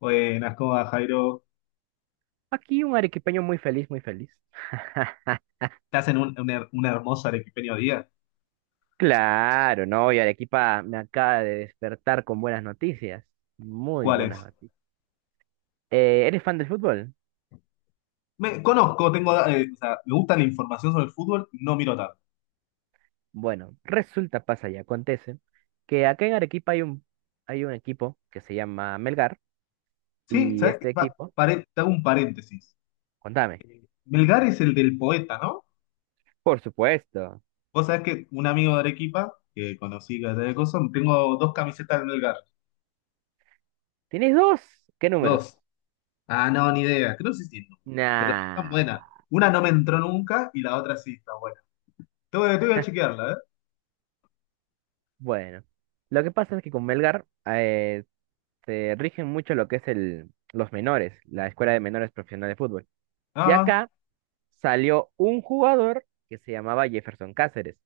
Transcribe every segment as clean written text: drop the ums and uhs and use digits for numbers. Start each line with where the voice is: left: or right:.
left: Buenas, ¿cómo va, Jairo?
right: Aquí un arequipeño muy feliz, muy feliz.
left: ¿Estás en un hermoso arequipeño día?
right: Claro, no, y Arequipa me acaba de despertar con buenas noticias. Muy
left: ¿Cuál
right: buenas
left: es?
right: noticias. ¿Eres fan del fútbol?
left: Me conozco, tengo, o sea, me gusta la información sobre el fútbol, no miro tanto.
right: Bueno, resulta, pasa y acontece que acá en Arequipa hay un equipo que se llama Melgar
left: Sí,
right: y
left: ¿sabes qué?
right: este equipo,
left: Te hago un paréntesis.
right: contame.
left: Melgar es el del poeta, ¿no?
right: Por supuesto.
left: Vos sabés que un amigo de Arequipa, que conocí que era de cosas, tengo dos camisetas del Melgar.
right: ¿Tienes dos? ¿Qué números?
left: Dos. Ah, no, ni idea. Creo que sí tiene, pero están buenas.
right: Nah.
left: Una no me entró nunca y la otra sí está buena. Te voy a chequearla, ¿eh?
right: Bueno, lo que pasa es que con Melgar, se rigen mucho lo que es los menores, la Escuela de Menores Profesional de Fútbol. Y
left: Ah,
right: acá salió un jugador que se llamaba Jefferson Cáceres.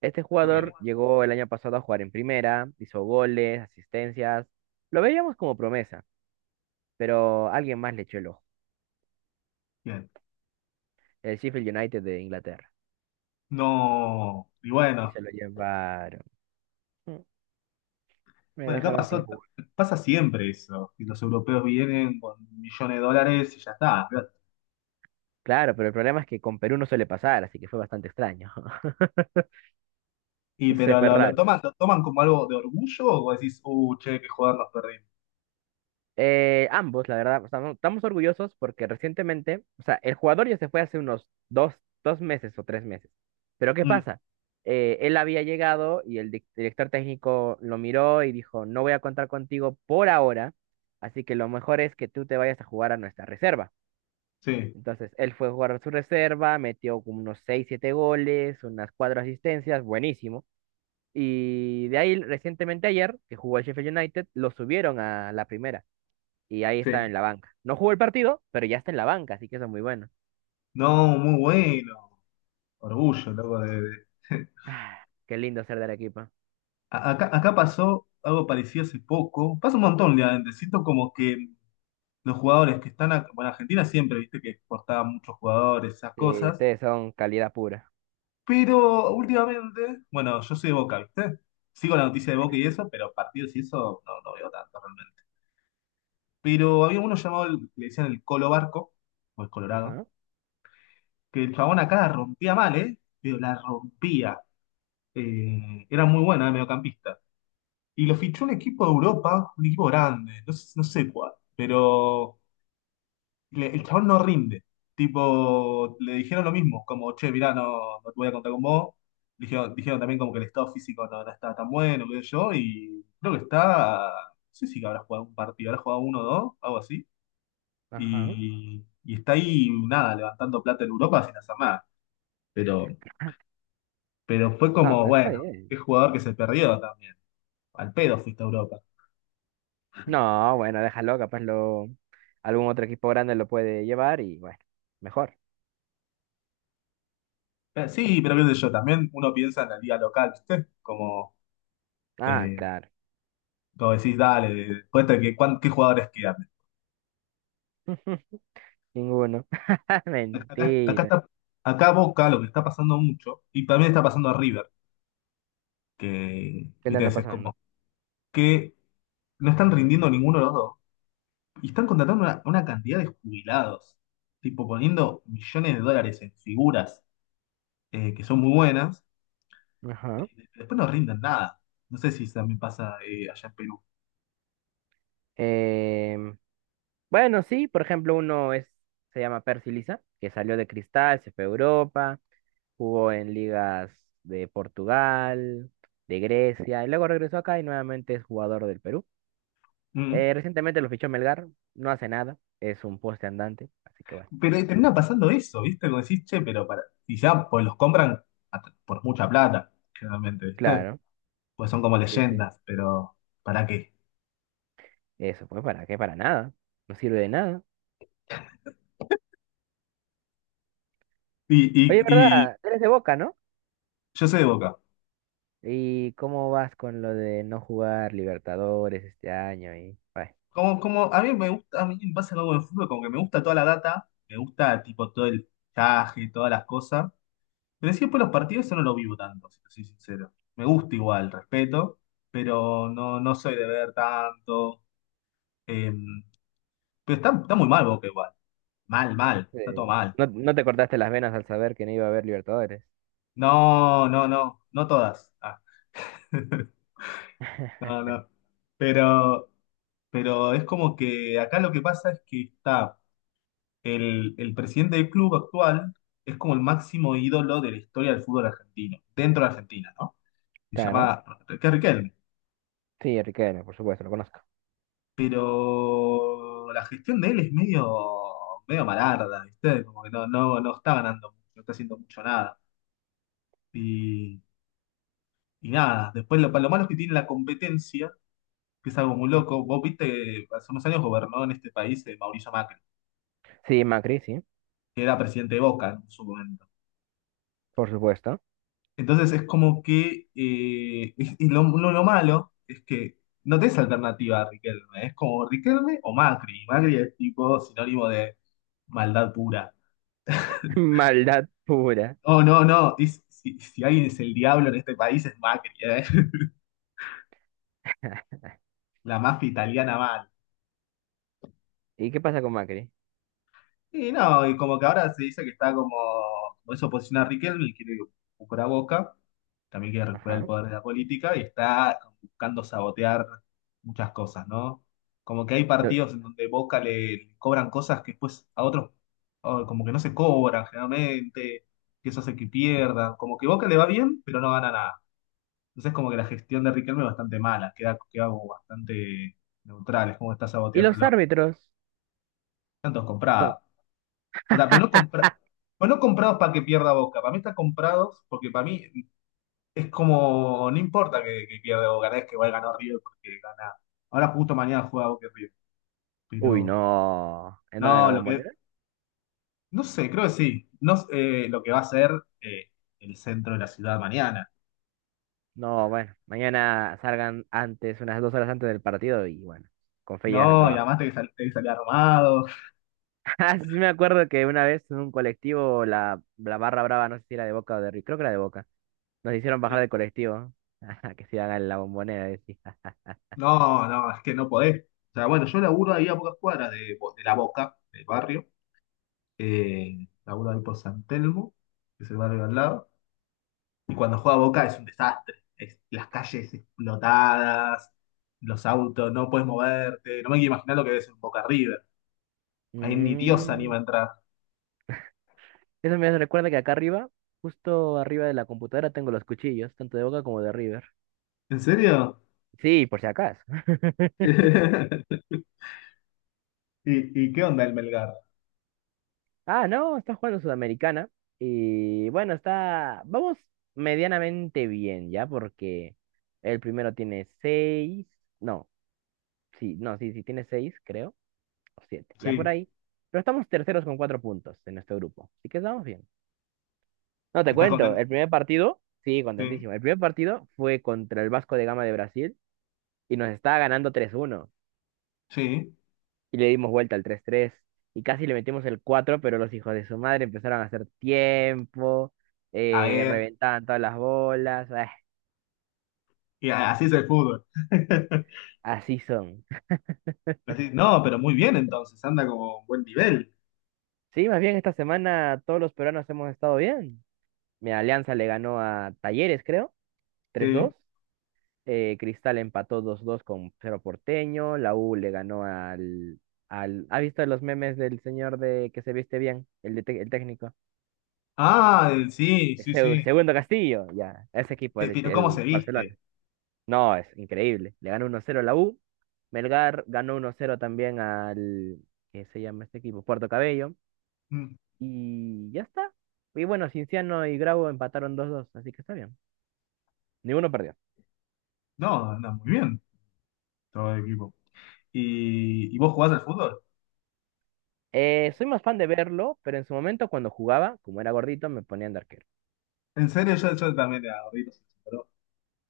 right: Este
left: ok.
right: jugador llegó el año pasado a jugar en primera, hizo goles, asistencias. Lo veíamos como promesa, pero alguien más le echó el ojo.
left: Bien.
right: El Sheffield United de Inglaterra.
left: No. Y
right: Y
left: bueno.
right: se lo llevaron. Mm. Me
left: Bueno,
right: dejaron sin jugar.
left: pasa siempre eso, que los europeos vienen con millones de dólares y ya está.
right: Claro, pero el problema es que con Perú no suele pasar, así que fue bastante extraño.
left: Y
right: No sé,
left: pero
right: fue
left: lo, lo
right: raro.
left: toman, lo toman como algo de orgullo o decís, che, qué joder nos perdimos.
right: Ambos, la verdad, estamos orgullosos porque recientemente, o sea, el jugador ya se fue hace unos dos meses o 3 meses. Pero ¿qué
left: Mm,
right: pasa? Él había llegado y el director técnico lo miró y dijo, no voy a contar contigo por ahora, así que lo mejor es que tú te vayas a jugar a nuestra reserva.
left: sí,
right: Entonces, él fue a jugar a su reserva, metió como unos seis, siete goles, unas cuatro asistencias, buenísimo. Y de ahí, recientemente ayer, que jugó el Sheffield United, lo subieron a la primera y ahí está
left: sí.
right: en la banca. No jugó el partido, pero ya está en la banca, así que eso es muy bueno.
left: No, muy bueno. Orgullo, loco,
right: Ah, qué lindo ser de Arequipa.
left: Acá, acá pasó algo parecido hace poco. Pasa un montón, realmente. Siento como que los jugadores que están acá, bueno, Argentina siempre, viste, que exportaba muchos jugadores, esas
right: Sí,
left: cosas.
right: ustedes son calidad pura.
left: Pero últimamente, bueno, yo soy de Boca, ¿viste? Sigo la noticia de Boca y eso, pero partidos y eso no veo tanto realmente. Pero había uno llamado, le decían el Colo Barco, o el Colorado,
right: Ajá,
left: que el chabón acá la rompía mal, ¿eh? Pero la rompía. Era muy buena, mediocampista. Y lo fichó un equipo de Europa, un equipo grande, no sé cuál. Pero el chabón no rinde. Tipo, le dijeron lo mismo, como, che, mirá, no te voy a contar con vos. Dijeron también como que el estado físico no está tan bueno, qué sé yo, y creo que está, no sé si habrá jugado un partido, habrá jugado uno o dos, algo así,
right: ajá.
left: y está ahí, nada, levantando plata en Europa sin hacer nada. Pero, pero fue
right: No
left: como,
right: pues está
left: bueno, qué
right: bien.
left: jugador que se perdió también. Al pedo fuiste a Europa.
right: No, bueno, déjalo, capaz lo algún otro equipo grande lo puede llevar y bueno, mejor.
left: Sí, pero qué sé yo, también uno piensa en la liga local, ¿viste? Como...
right: Ah,
left: eh,
right: claro.
left: como decís, dale, cuenta que qué jugadores quedan.
right: Ninguno.
left: Acá, acá
right: Mentira.
left: está, acá Boca lo que está pasando mucho, y también está pasando a River, que,
right: ¿Qué le
left: viste,
right: anda
left: es
right: pasando?
left: como que no están rindiendo ninguno de los dos, y están contratando una cantidad de jubilados, tipo poniendo millones de dólares en figuras que son muy buenas,
right: Ajá.
left: después no rinden nada. No sé si también pasa allá en Perú.
right: Em, bueno, sí, por ejemplo, se llama Percy Lisa, que salió de Cristal, se fue a Europa, jugó en ligas de Portugal, de Grecia, y luego regresó acá y nuevamente es jugador del Perú.
left: Mm.
right: Recientemente lo fichó Melgar, no hace nada, es un poste andante, así que bueno.
left: Pero termina pasando eso, ¿viste? Como decís, che, pero para. Y ya pues los compran por mucha plata, generalmente, ¿viste?
right: Claro,
left: Pues son como
right: sí, sí.
left: leyendas, pero ¿para qué?
right: Eso fue para qué, para nada, no sirve de nada.
left: Y, y,
right: Oye,
left: y
right: ¿verdad? Eres de Boca, ¿no?
left: yo soy de Boca.
right: ¿Y cómo vas con lo de no jugar Libertadores este año? Y, bueno,
left: Como, como a mí me gusta, a mí me pasa algo en el fútbol, como que me gusta toda la data, me gusta tipo todo el traje, todas las cosas, pero siempre los partidos eso no lo vivo tanto, si te soy sincero. Me gusta igual, respeto, pero no soy de ver tanto. Eh, pero está, está muy mal Boca igual, mal, mal, está todo
right: eh,
left: mal.
right: no, no te cortaste las venas al saber que no iba a haber Libertadores.
left: No, no, no, no todas. Ah. No, no. Pero, pero es como que acá lo que pasa es que está el presidente del club actual, es como el máximo ídolo de la historia del fútbol argentino, dentro de Argentina, ¿no? Se
right: Claro,
left: llama Enrique Riquelme.
right: sí, Riquelme, por supuesto, lo conozco.
left: Pero la gestión de él es medio, medio malarda, ¿viste? Como que no, no, no está ganando mucho, no está haciendo mucho nada. Y, y nada, después lo malo es que tiene la competencia, que es algo muy loco.
right: Ujú.
left: Vos viste, hace unos años gobernó en este país Mauricio Macri.
right: Sí, Macri, sí.
left: Que era presidente de Boca, ¿no?, en su momento.
right: Por supuesto.
left: Entonces es como que, lo malo es que no tenés alternativa a Riquelme, es como Riquelme o Macri. Y Macri es tipo sinónimo de maldad pura.
right: Maldad pura.
left: Oh, no, no, si, si alguien es el diablo en este país es Macri, ¿eh? La mafia italiana mal.
right: ¿Y qué pasa con Macri?
left: Y no, y como que ahora se dice que está como, como es oposición a Riquelme y quiere recuperar Boca, también quiere recuperar el
right: Ajá.
left: poder de la política y está buscando sabotear muchas cosas, ¿no? Como que hay partidos en donde Boca le cobran cosas que después a otros oh, como que no se cobran generalmente, que eso hace que pierdan, como que Boca le va bien, pero no gana nada. Entonces como que la gestión de Riquelme es bastante mala, queda, queda como bastante neutral, es como está
right: ¿Y los
left: saboteándolo.
right: árbitros?
left: Tantos
right: Son-
left: comprados. O sea, pero no, compra, pero no comprados para que pierda Boca. Para mí están comprados porque para mí es como, no importa que pierda Boca, no es que igual ganó River porque gana. Ahora justo mañana juega Boca y River.
right: Uy,
left: Pero,
right: no. ¿En dónde? ¿En la
left: no, lo que,
right: bombonera?
left: no sé, creo que sí. No, sé, lo que va a ser eh, el centro de la ciudad mañana.
right: No, bueno. Mañana salgan antes, unas 2 horas antes del partido y bueno, con fe llegas al
left: No, y
right: trabajo.
left: además tenés que, tenés que salir armado.
right: Ah, sí me acuerdo que una vez en un colectivo, la barra brava, no sé si era de Boca o de River, creo que era de Boca, nos hicieron bajar
left: Eh,
right: del colectivo. Ajá, que se iban a la bombonera, decía.
left: No, no, es que no podés. O sea, bueno, yo laburo ahí a pocas cuadras de, de la Boca, del barrio. Laburo ahí por San Telmo, que es el barrio de al lado. Y cuando juega Boca es un desastre. Las calles explotadas, los autos, no puedes moverte. No me quiero imaginar lo que ves en Boca River. Ahí ni Dios se anima
right: Mm.
left: a entrar.
right: Eso me recuerda que acá arriba, justo arriba de la computadora, tengo los cuchillos, tanto de Boca como de River.
left: ¿En serio?
right: Sí, por si acaso.
left: ¿Y qué onda el Melgar?
right: Ah, no, está jugando Sudamericana. Y bueno, está. Vamos medianamente bien, ¿ya? Porque el primero tiene seis. No, sí, no, sí, sí, tiene seis, creo. O siete, ya por
left: Sí.
right: ahí. Pero estamos terceros con 4 puntos en nuestro grupo. Así que estamos bien. No, te
left: ¿Estás
right: cuento,
left: contento?
right: el primer partido. Sí,
left: Sí.
right: contentísimo. El primer partido fue contra el Vasco de Gama de Brasil y nos estaba ganando 3-1
left: Sí.
right: y le dimos vuelta al 3-3 y casi le metimos el 4 pero los hijos de su madre empezaron a hacer tiempo,
left: Está bien.
right: reventaban todas las bolas, ah,
left: Y así es el fútbol.
right: así son.
left: Así- no, pero muy bien entonces. Anda como un buen nivel.
right: Sí, más bien esta semana todos los peruanos hemos estado bien. Mi Alianza le ganó a Talleres, creo, tres
left: Sí.
right: dos Cristal empató 2-2 con Cerro Porteño. La U le ganó al. ¿Ha visto los memes del señor de que se viste bien? El técnico.
left: Ah, sí, sí, sí.
right: Segundo Castillo, ya. Ese equipo, el,
left: Pero ¿cómo se
right: el Barcelona.
left: viste?
right: No, es increíble. Le ganó 1-0 a la U. Melgar ganó 1-0 también al, ¿qué se llama este equipo? Puerto Cabello.
left: Mm.
right: Y ya está. Y bueno, Cinciano y Grau empataron 2-2 así que está bien. Ninguno perdió.
left: No, anda muy bien. Todo el equipo. Y vos jugás al fútbol.
right: Soy más fan de verlo, pero en su momento cuando jugaba, como era gordito, me ponían de arquero.
left: En serio, yo también era gordito, sí, sí, pero,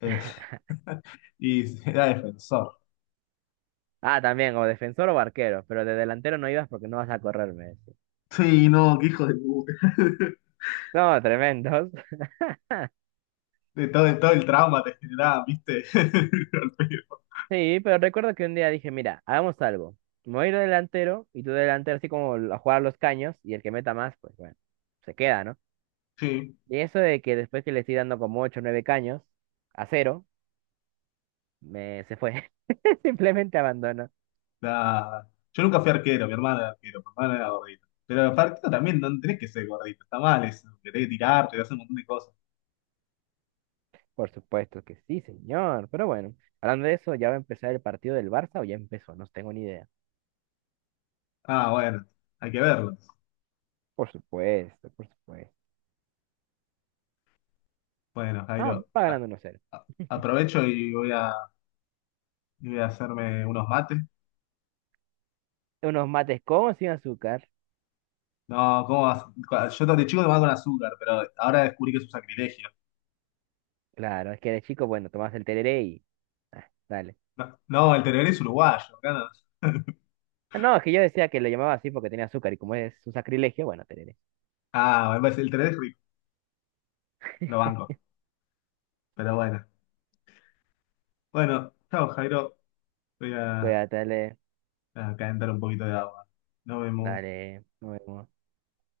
left: eh, y era defensor.
right: Ah, también, o defensor o arquero, pero de delantero no ibas porque no vas a correr, me decía.
left: Sí, no, qué hijo de puta.
right: No, tremendos.
left: De todo el trauma te generaba, ¿viste? Al pedo.
right: Sí, pero recuerdo que un día dije, mira, hagamos algo. Me voy a ir de delantero y tú de delantero así como a jugar a los caños y el que meta más, pues bueno, se queda, ¿no?
left: Sí,
right: Y eso de que después que le estoy dando como 8, o 9 caños a cero, me se fue. Simplemente abandonó.
left: la- yo nunca fui arquero, mi hermana era arquero, mi hermana era gordita. Pero arquero también no tenés que ser gordito, está mal eso, que tenés que tirarte, que hacer un montón de cosas.
right: Por supuesto que sí, señor. Pero bueno, hablando de eso, ¿ya va a empezar el partido del Barça o ya empezó? No tengo ni idea.
left: Ah, bueno, hay que verlo.
right: Por supuesto, por supuesto.
left: Bueno,
right: Ah,
left: Jairo,
right: va ganando 1-0.
left: aprovecho y voy a hacerme unos mates.
right: Unos mates con o sin azúcar.
left: No, ¿cómo vas? Yo de chico tomaba con azúcar, pero ahora descubrí que es un sacrilegio.
right: Claro, es que de chico, bueno, tomás el tereré y, ah, dale.
left: No, no, el tereré es uruguayo, acá no.
right: No, es que yo decía que le llamaba así porque tenía azúcar y como es un sacrilegio, bueno, te diré.
left: Ah, me parece, el tereré es rico, lo banco. Pero bueno. Bueno, chao, Jairo. Voy
right: Voy a darle,
left: a calentar un poquito de agua. Nos vemos.
right: dale, nuevo.